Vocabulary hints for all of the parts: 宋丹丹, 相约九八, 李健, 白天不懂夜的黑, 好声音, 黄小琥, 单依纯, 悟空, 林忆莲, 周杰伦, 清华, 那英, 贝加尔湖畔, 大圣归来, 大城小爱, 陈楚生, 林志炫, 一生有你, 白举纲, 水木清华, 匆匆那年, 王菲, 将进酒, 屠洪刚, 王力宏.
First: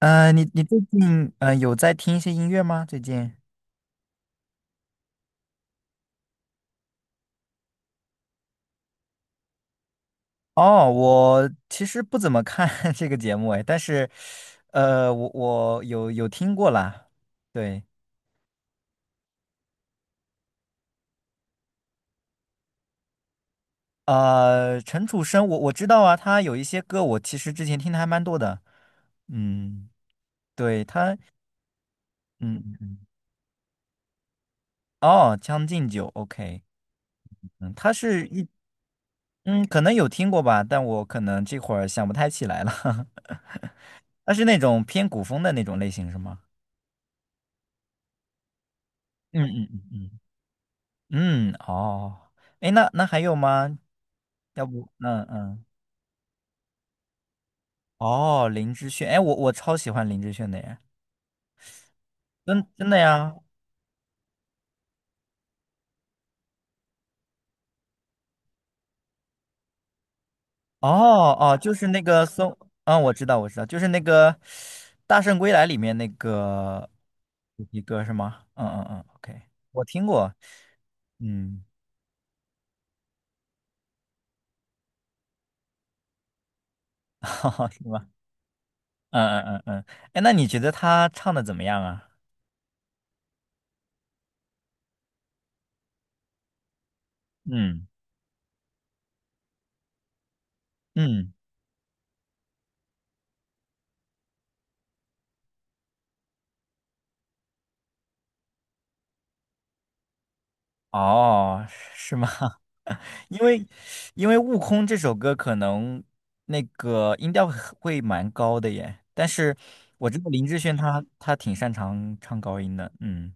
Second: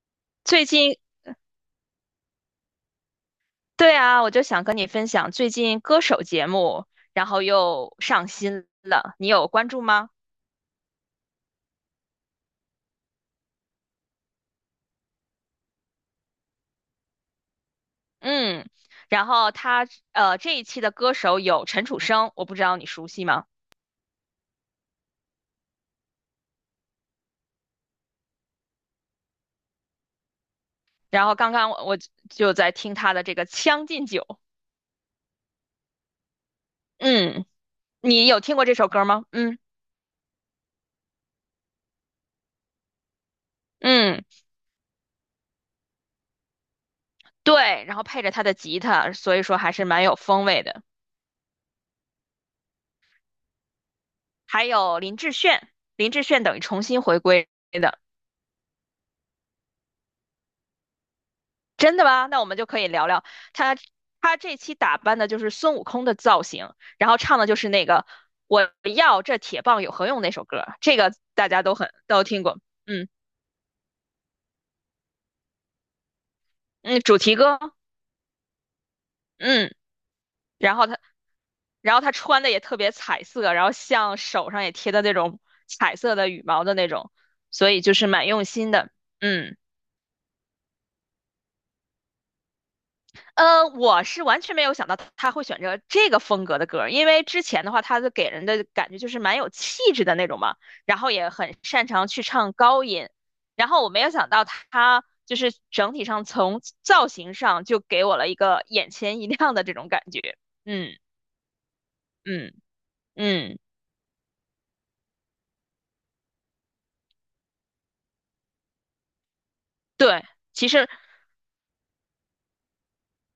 你最最近，近有在听一些音乐吗？最近？对啊，我就想跟你分享最近歌手节目，然后又上新了，你有关注吗？哦，我其实不怎么看 这个节目哎，但是，我有听过啦。对，嗯，然后他这一期的歌手有陈楚生，我不知道你熟悉吗？陈楚生，我知道啊，他有一些歌我其实之前听的还蛮多的。嗯，对他，然后刚刚我就嗯在嗯，听嗯他的这个《将进酒》，哦，《将进酒》，OK,嗯，嗯，他是你有一，听过这首歌吗？嗯嗯，可能有听过吧，但我可能这会儿想不太起来了。嗯，他是那种偏古风的那种类型是吗？对，然后配着他的吉他，所以嗯说嗯还嗯是蛮有风味的。嗯嗯哦，哎，那还有吗？还要不，有林嗯志嗯，炫，林志炫等于重新回归。哦，林志炫，哎，我超喜欢林志炫的耶，真的吗？那我们真就可以真的聊聊呀，他。他这期打扮的就是孙悟空的造型，然后唱的就是那个"我要这铁棒有何用"那首歌，这个哦大哦，家就都是很那都个听松，过。嗯，嗯我知道我知道，就是那个《大圣归来》里面那个嗯，主题歌。主题歌是吗？嗯嗯嗯，OK，嗯，我听过，然后他，嗯，然后他穿的也特别彩色，然后像手上也贴的那种彩色的羽毛的那种，哈哈所以是就是吗？蛮用心的。嗯嗯嗯。嗯嗯，哎，那你觉得他唱的怎么样啊？我是完全没有想到他会选择这个风格的歌儿，因为之前的话，嗯他的给人的感觉就是蛮有气质的那种嘛，然后也嗯，很擅长去唱高音，然后我没有想到他就是整体上从造型上就给我了一个眼前一亮的这种感觉，嗯哦，是吗？嗯 因嗯，为因为《悟空》这首歌可能那个音调很会蛮高的耶，但是我知对，道林志其炫实他挺擅长唱高音的，嗯，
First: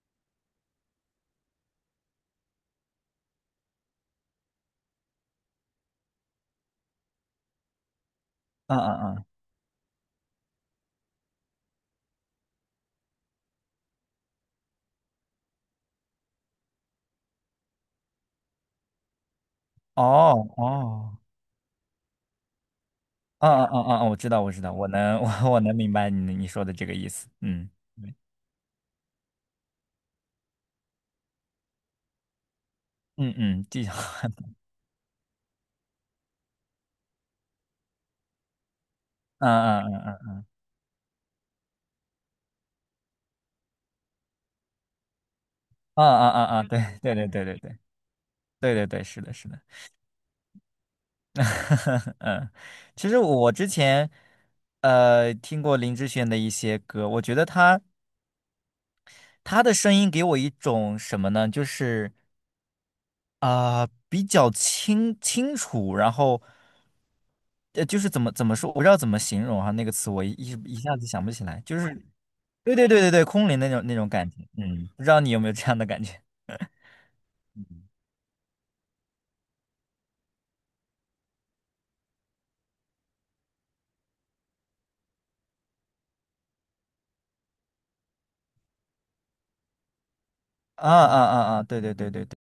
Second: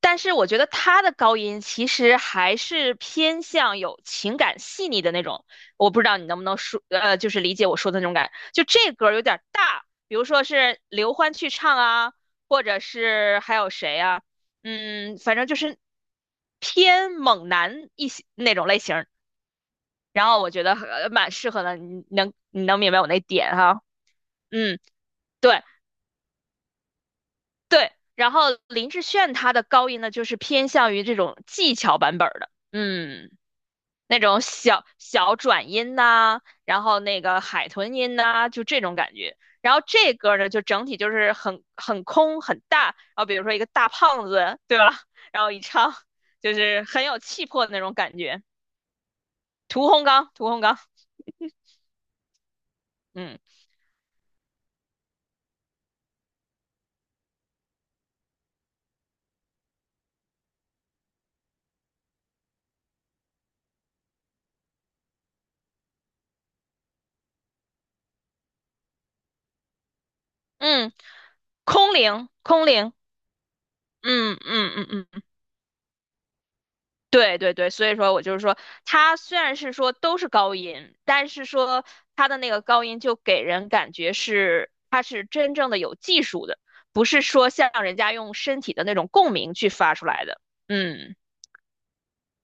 但是我觉得他的高音其实还是偏向有情感细腻的那种，我不知道你能不能说，就是理解我说的那种感。就嗯这歌嗯有嗯，点大，比如说是刘欢去唱啊，或者是还有谁啊，嗯，反正就是偏猛男一些那种类型儿。然后哦我觉得哦，蛮适合的，你能明白我那点嗯嗯哈？嗯嗯，嗯我知道我知道，嗯，我能 我对能明白你说的这个意思，嗯对。然后林志炫他的高音呢，就是偏向于这种技巧版本儿的，嗯。嗯嗯，技巧，那种小小转音呐、然后那个海豚音呐、就这种感觉。嗯然后嗯这嗯嗯歌呢，就整体就是很空很大，然后比如说一个大胖子，对吧？然后一唱嗯嗯就嗯嗯，对是很有对对气对魄的对那种感觉。对对对对，是的是的。屠洪刚，屠洪刚，嗯，其实嗯我之前听过林志炫的一些歌，我觉得他他的声音给我一种什么呢？就是啊、比较清楚，然后呃，就是怎么说，我不知道怎么形容哈、那个词一嗯，下子想不起来，就是空灵，空对对灵，对对对，空灵那种那种感嗯觉，嗯嗯，不嗯知道嗯。你有没有这样的感觉？对对对，所以说我就是说，它虽然是说都是高音，但是说它的那个高音就给人感觉是它是真正的有技术的，不是说像人家用身体的那种共鸣去发出来的。啊嗯啊啊啊，对对对对对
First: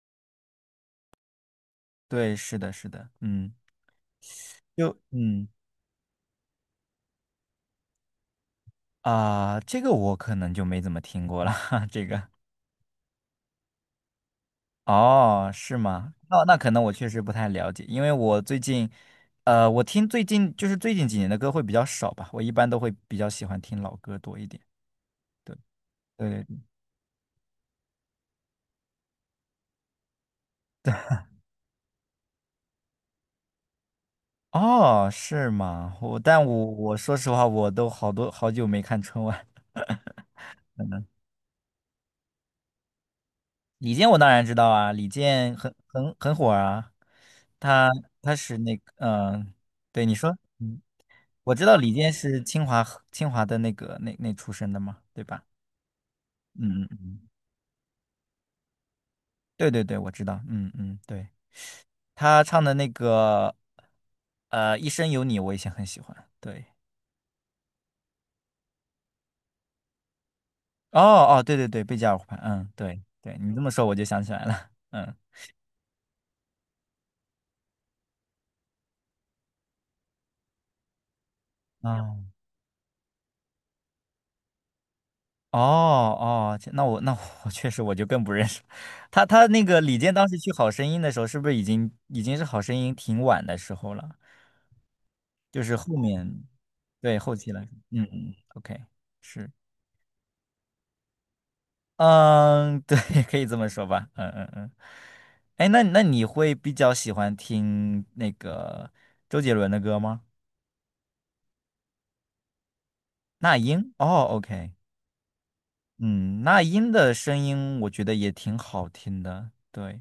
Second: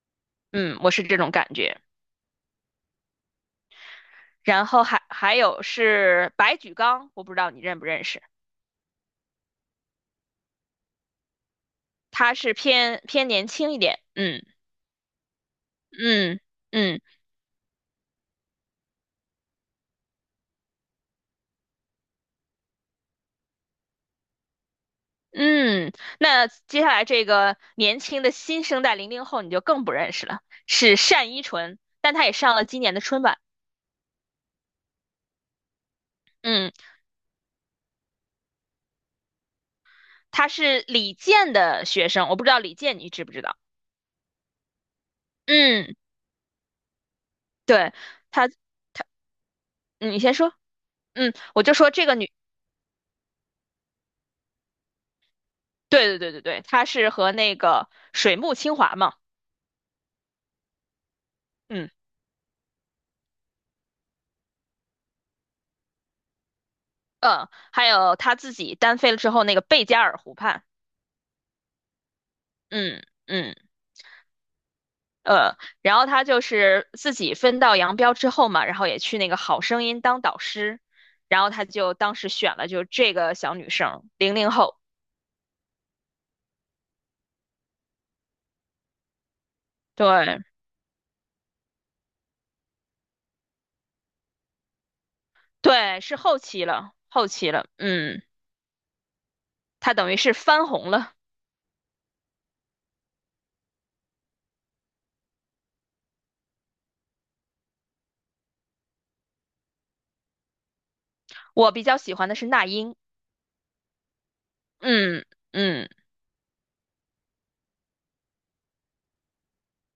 嗯，我是这种感觉。对，是的，是的，嗯，然后就还嗯有是白举纲，我不知道你认不认识，啊、这个我可能就没怎么听过了，哈，这个，他是偏偏年轻一点。嗯哦，是吗？那嗯那可能我嗯。确实不太了解，因为我最近，我听最近就是最近几年的歌会比较少吧，我一般都会比较喜欢听老歌多一点。对嗯，对，那接下来这个年轻的新生代零零后你就更不认识了，是单依纯，但她也上了今年的春晚。哦，是吗？但我嗯，我说实话，我都好多好久没看春晚。她是李健的学生，我不知道李健你知不知道？李健我当然知道啊，李健很嗯，很很火啊，他对，他她，是那个嗯、对你嗯你说，先说。嗯，嗯，我知我道就李说这健个女，是清华清华的那个那出身的嘛，对吧？对对对对对，嗯嗯她是嗯。和那个水木清华嘛。对对对，我知道，嗯嗯，对，嗯他唱的那个《一生有你》，我以前很喜欢。对，嗯，还有她自己单飞了之后那个贝加尔湖畔。哦哦，对对对，贝加尔湖畔，嗯，对嗯对，你嗯。这么说我就想起来了，嗯，呃，然后他就是自己分道扬镳之后嘛，然后也去那个《好声音》当导师，然后他就当时哦选了就这个小女生，零零后，哦哦，这那我那我确实我就更不认识了他，他那个李健当时对去《好声音》的时候，是不是已经是《好声音》挺晚的时候了？就是后对，是后面期了，对后后期期了，了，嗯嗯，嗯，OK，是。她等于是翻红了。嗯，对，可以这么说吧。嗯嗯嗯。哎，那你会比较喜欢听那个周杰伦的歌吗？我比较喜欢的是那英，那英？哦，OK。嗯嗯。嗯，那英的声音我觉得也挺好听的。对，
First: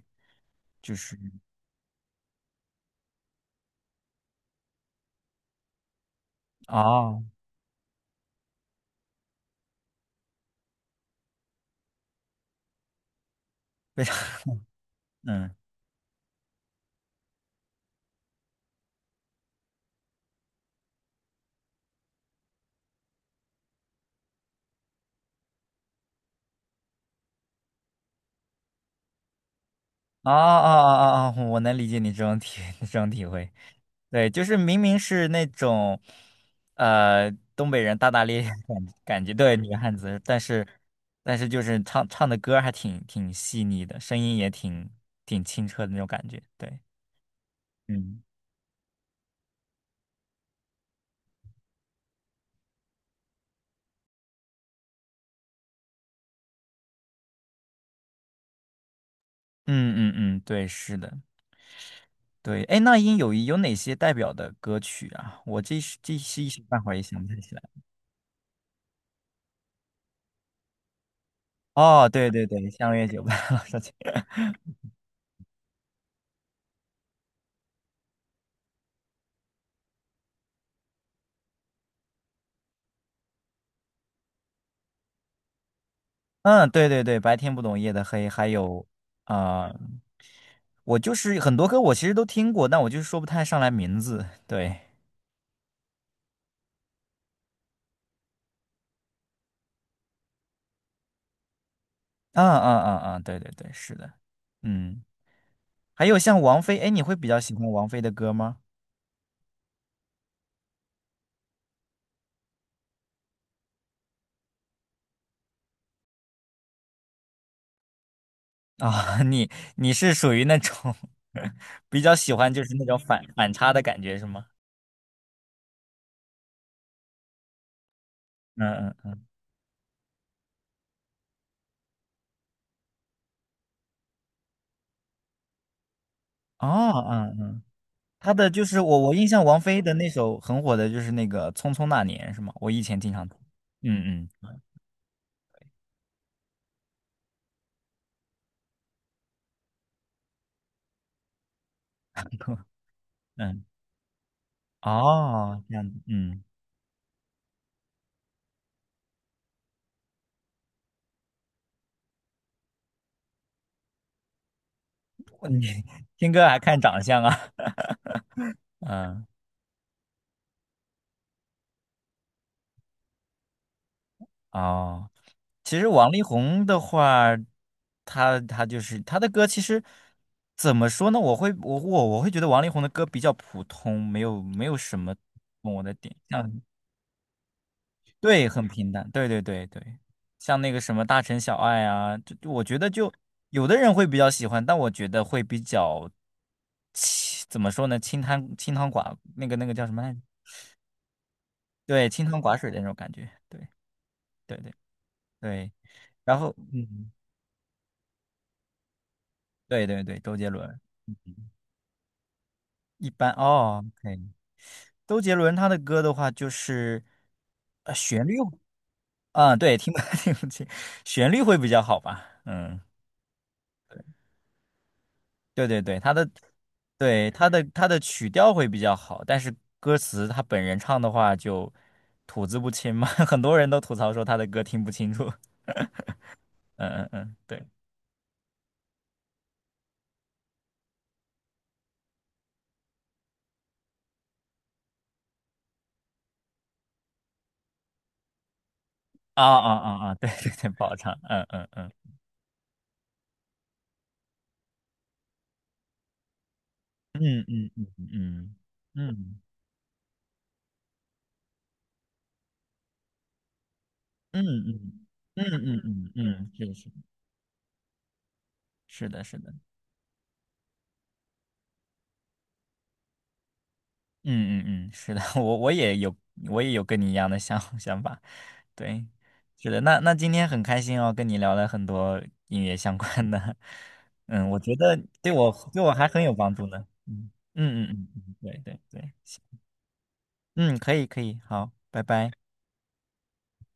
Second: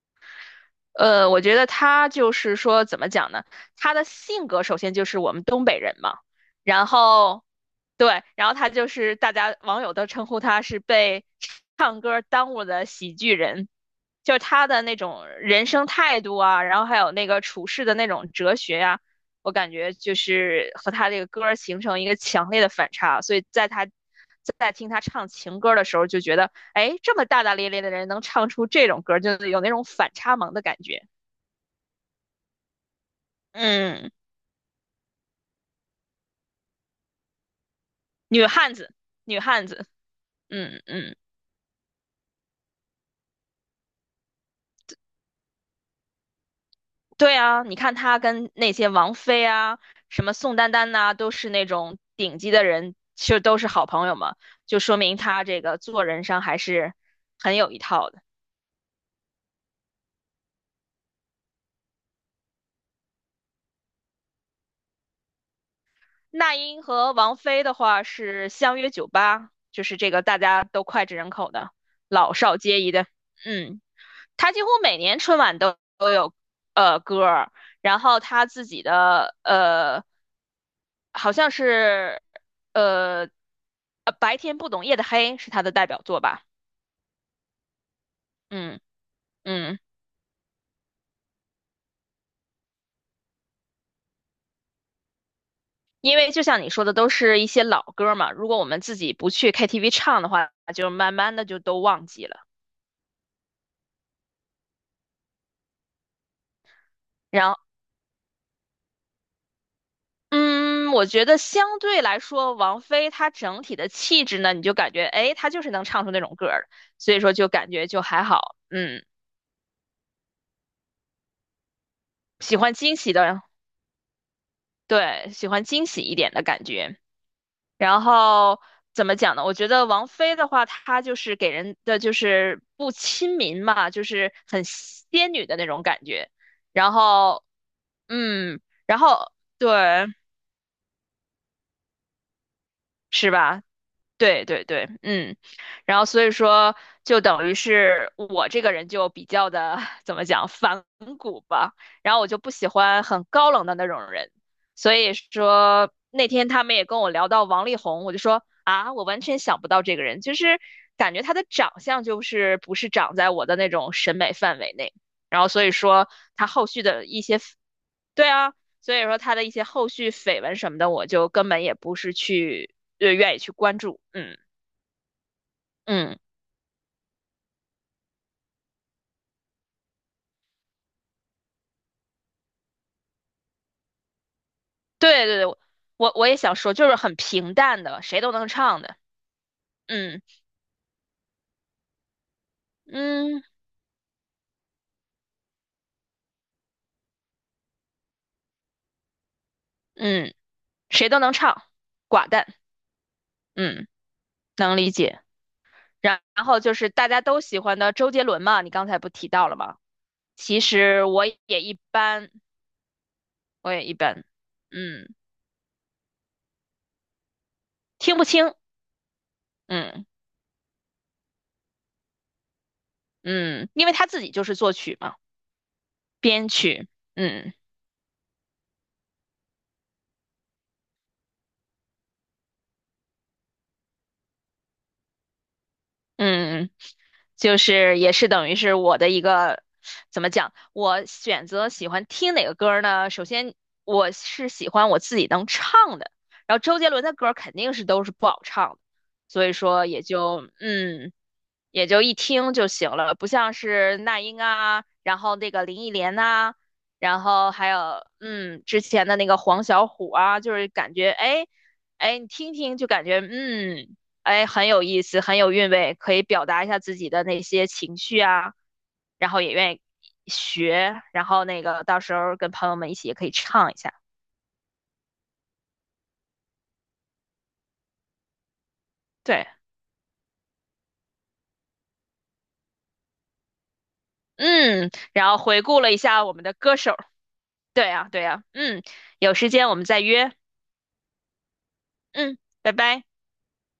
就是我觉得他就是说，怎么讲呢？他的性格首先就是我们东北人嘛，然哦，后对，然后他就是大家网友都称呼他是被唱歌耽误的喜剧人，非常 就是他的那种 嗯。人生态度啊，然后还有那个处事的那种哲学呀、我感觉就是和他这个歌儿形成一个强烈的反差，所以在他在听他唱情歌的时候，就觉得哎，这么大大咧咧的人能唱出这种歌就是有那种反啊差萌的啊感啊觉。啊！啊 我能理解你这种体 这种体会，嗯，对，就是明明是那种，呃，东北人大大咧女咧的汉子，感觉，女对，汉女子。汉子，但是嗯嗯，就是唱的歌儿还挺细腻的，声音也挺清澈的那种感觉，对，对啊，你看她嗯跟那些王菲啊，什么宋丹丹呐、都是那种顶级的人，其实都是好朋友嘛，就说明她这个做人上还是很有一套的。嗯嗯嗯，对，是的，对，哎，那英有哪些代表的歌曲啊？我这是这是一那时半英会儿也和想不王太起来。菲的话是相约酒吧，就是这个大家都脍炙人口的，哦，对老对少对，皆宜相的。约九八，嗯。他几乎每年春晚都有歌儿，然后他自己的好像是呃白天不懂夜的黑是他的代表作吧，嗯，对对对，白天不懂夜的黑，还嗯有啊、嗯，呃我就是很多歌我其实都听过，但我就是说不太上来名字。对，因为就像你说的，都是一些老歌嘛，如果我们自己不去 KTV 唱的话，就慢慢的就都忘记了，嗯嗯嗯嗯，对对对，是的，嗯，还有像王菲，哎，你会比较然后。喜欢王菲的歌吗？嗯，我觉得相对来说，王菲她整体的气质呢，你就感觉，哎，她就是能唱出那种歌儿的所以说就感觉就还好，嗯。啊、你是属于那种 比较喜欢喜就欢是那惊种喜反的，反差的感觉是吗？对，喜欢惊喜一点的感觉。然后嗯怎么嗯，讲呢？我觉得王菲的话，她就是给人的就是不亲民嘛，就是很仙女的那种感觉。然哦后，嗯，她的嗯，就是然我我印后象王菲的对，那首很火的就是那个《匆匆那年》是吗？我以前经常是听，吧？嗯对对对，嗯，然后所以说，就等于是我这个人就比较的 怎么讲反骨吧，然后我就不嗯 喜欢很高 嗯。冷的那种人，所以哦，这样说子，那嗯，天他们也跟我聊到王力宏，我就说啊，我完全想不到这个人，就是感觉他的长相就是不是长在我的那种审美范围内，然后哇所以你 说 听他歌还后看续长的一相些，啊？对啊，所以说嗯，他的一些后续绯闻什么的，我就根本也不是去愿意去关注。嗯哦，其实王嗯，力宏的话，他就是他的歌，其实怎么说呢？我我会觉得王力宏的歌比较普通，没有什么对对对，懂我的我点，我也想嗯，说，就是很平淡的，谁都对，能很唱平的。淡，对对对对，嗯像那个什么大城小爱啊，就我觉得就嗯有的人会比较喜欢，但我觉得会比较清，怎么说呢？清汤寡那个叫什么来着？嗯，谁都能唱，对，清寡汤淡。寡水的那种感觉，对嗯，对对能理解。对，然然然后后就是大嗯，家都喜欢的周杰伦嘛，你刚才不提到了吗？对对对，周杰其伦实我也一般，一般我哦也一，OK，般。嗯，周杰伦他的歌的话就是呃听不旋律，清。嗯，对，听不 嗯 听不清，旋律会比较好吧，嗯，嗯，因为他自己就是作曲嘛，对对对，编曲。嗯。他的曲调会比较好，但是歌词他本人唱的话就吐字不清嘛，很多人都吐槽说他的歌听不清楚，嗯，嗯嗯嗯，就对，是也是等于是我的一个，怎么讲？我选择喜欢听哪个歌儿呢？首先我是喜欢我自己能唱的，然后周杰伦的歌儿肯定是都是不好唱的，啊所以啊说也啊啊，对就对对，不好嗯。唱，嗯嗯也嗯。就一听就行了，不像是那英啊，然后那个林忆莲呐、然嗯后还嗯有嗯嗯嗯之前的那个嗯黄小琥啊，就是感觉哎哎你听听就感觉嗯嗯哎很有意嗯思，很嗯有韵嗯味，嗯可以表嗯，达一是下是自己的那些情绪啊，是的，然是后也的，愿意学，然后那个到时候跟朋友们一起也可以唱一下，嗯嗯嗯，是的，我也有我也有跟你一样的想 想法，对，对，是的，那今天很开心哦，跟你聊了很多音乐相关的，嗯，我觉嗯，得然后回顾对了我一还很下我有们的帮助歌呢，手，嗯嗯对嗯呀、嗯对嗯，呀、对对嗯，对，有行时间我们再约，嗯，可以可以，好，拜拜。嗯，拜拜。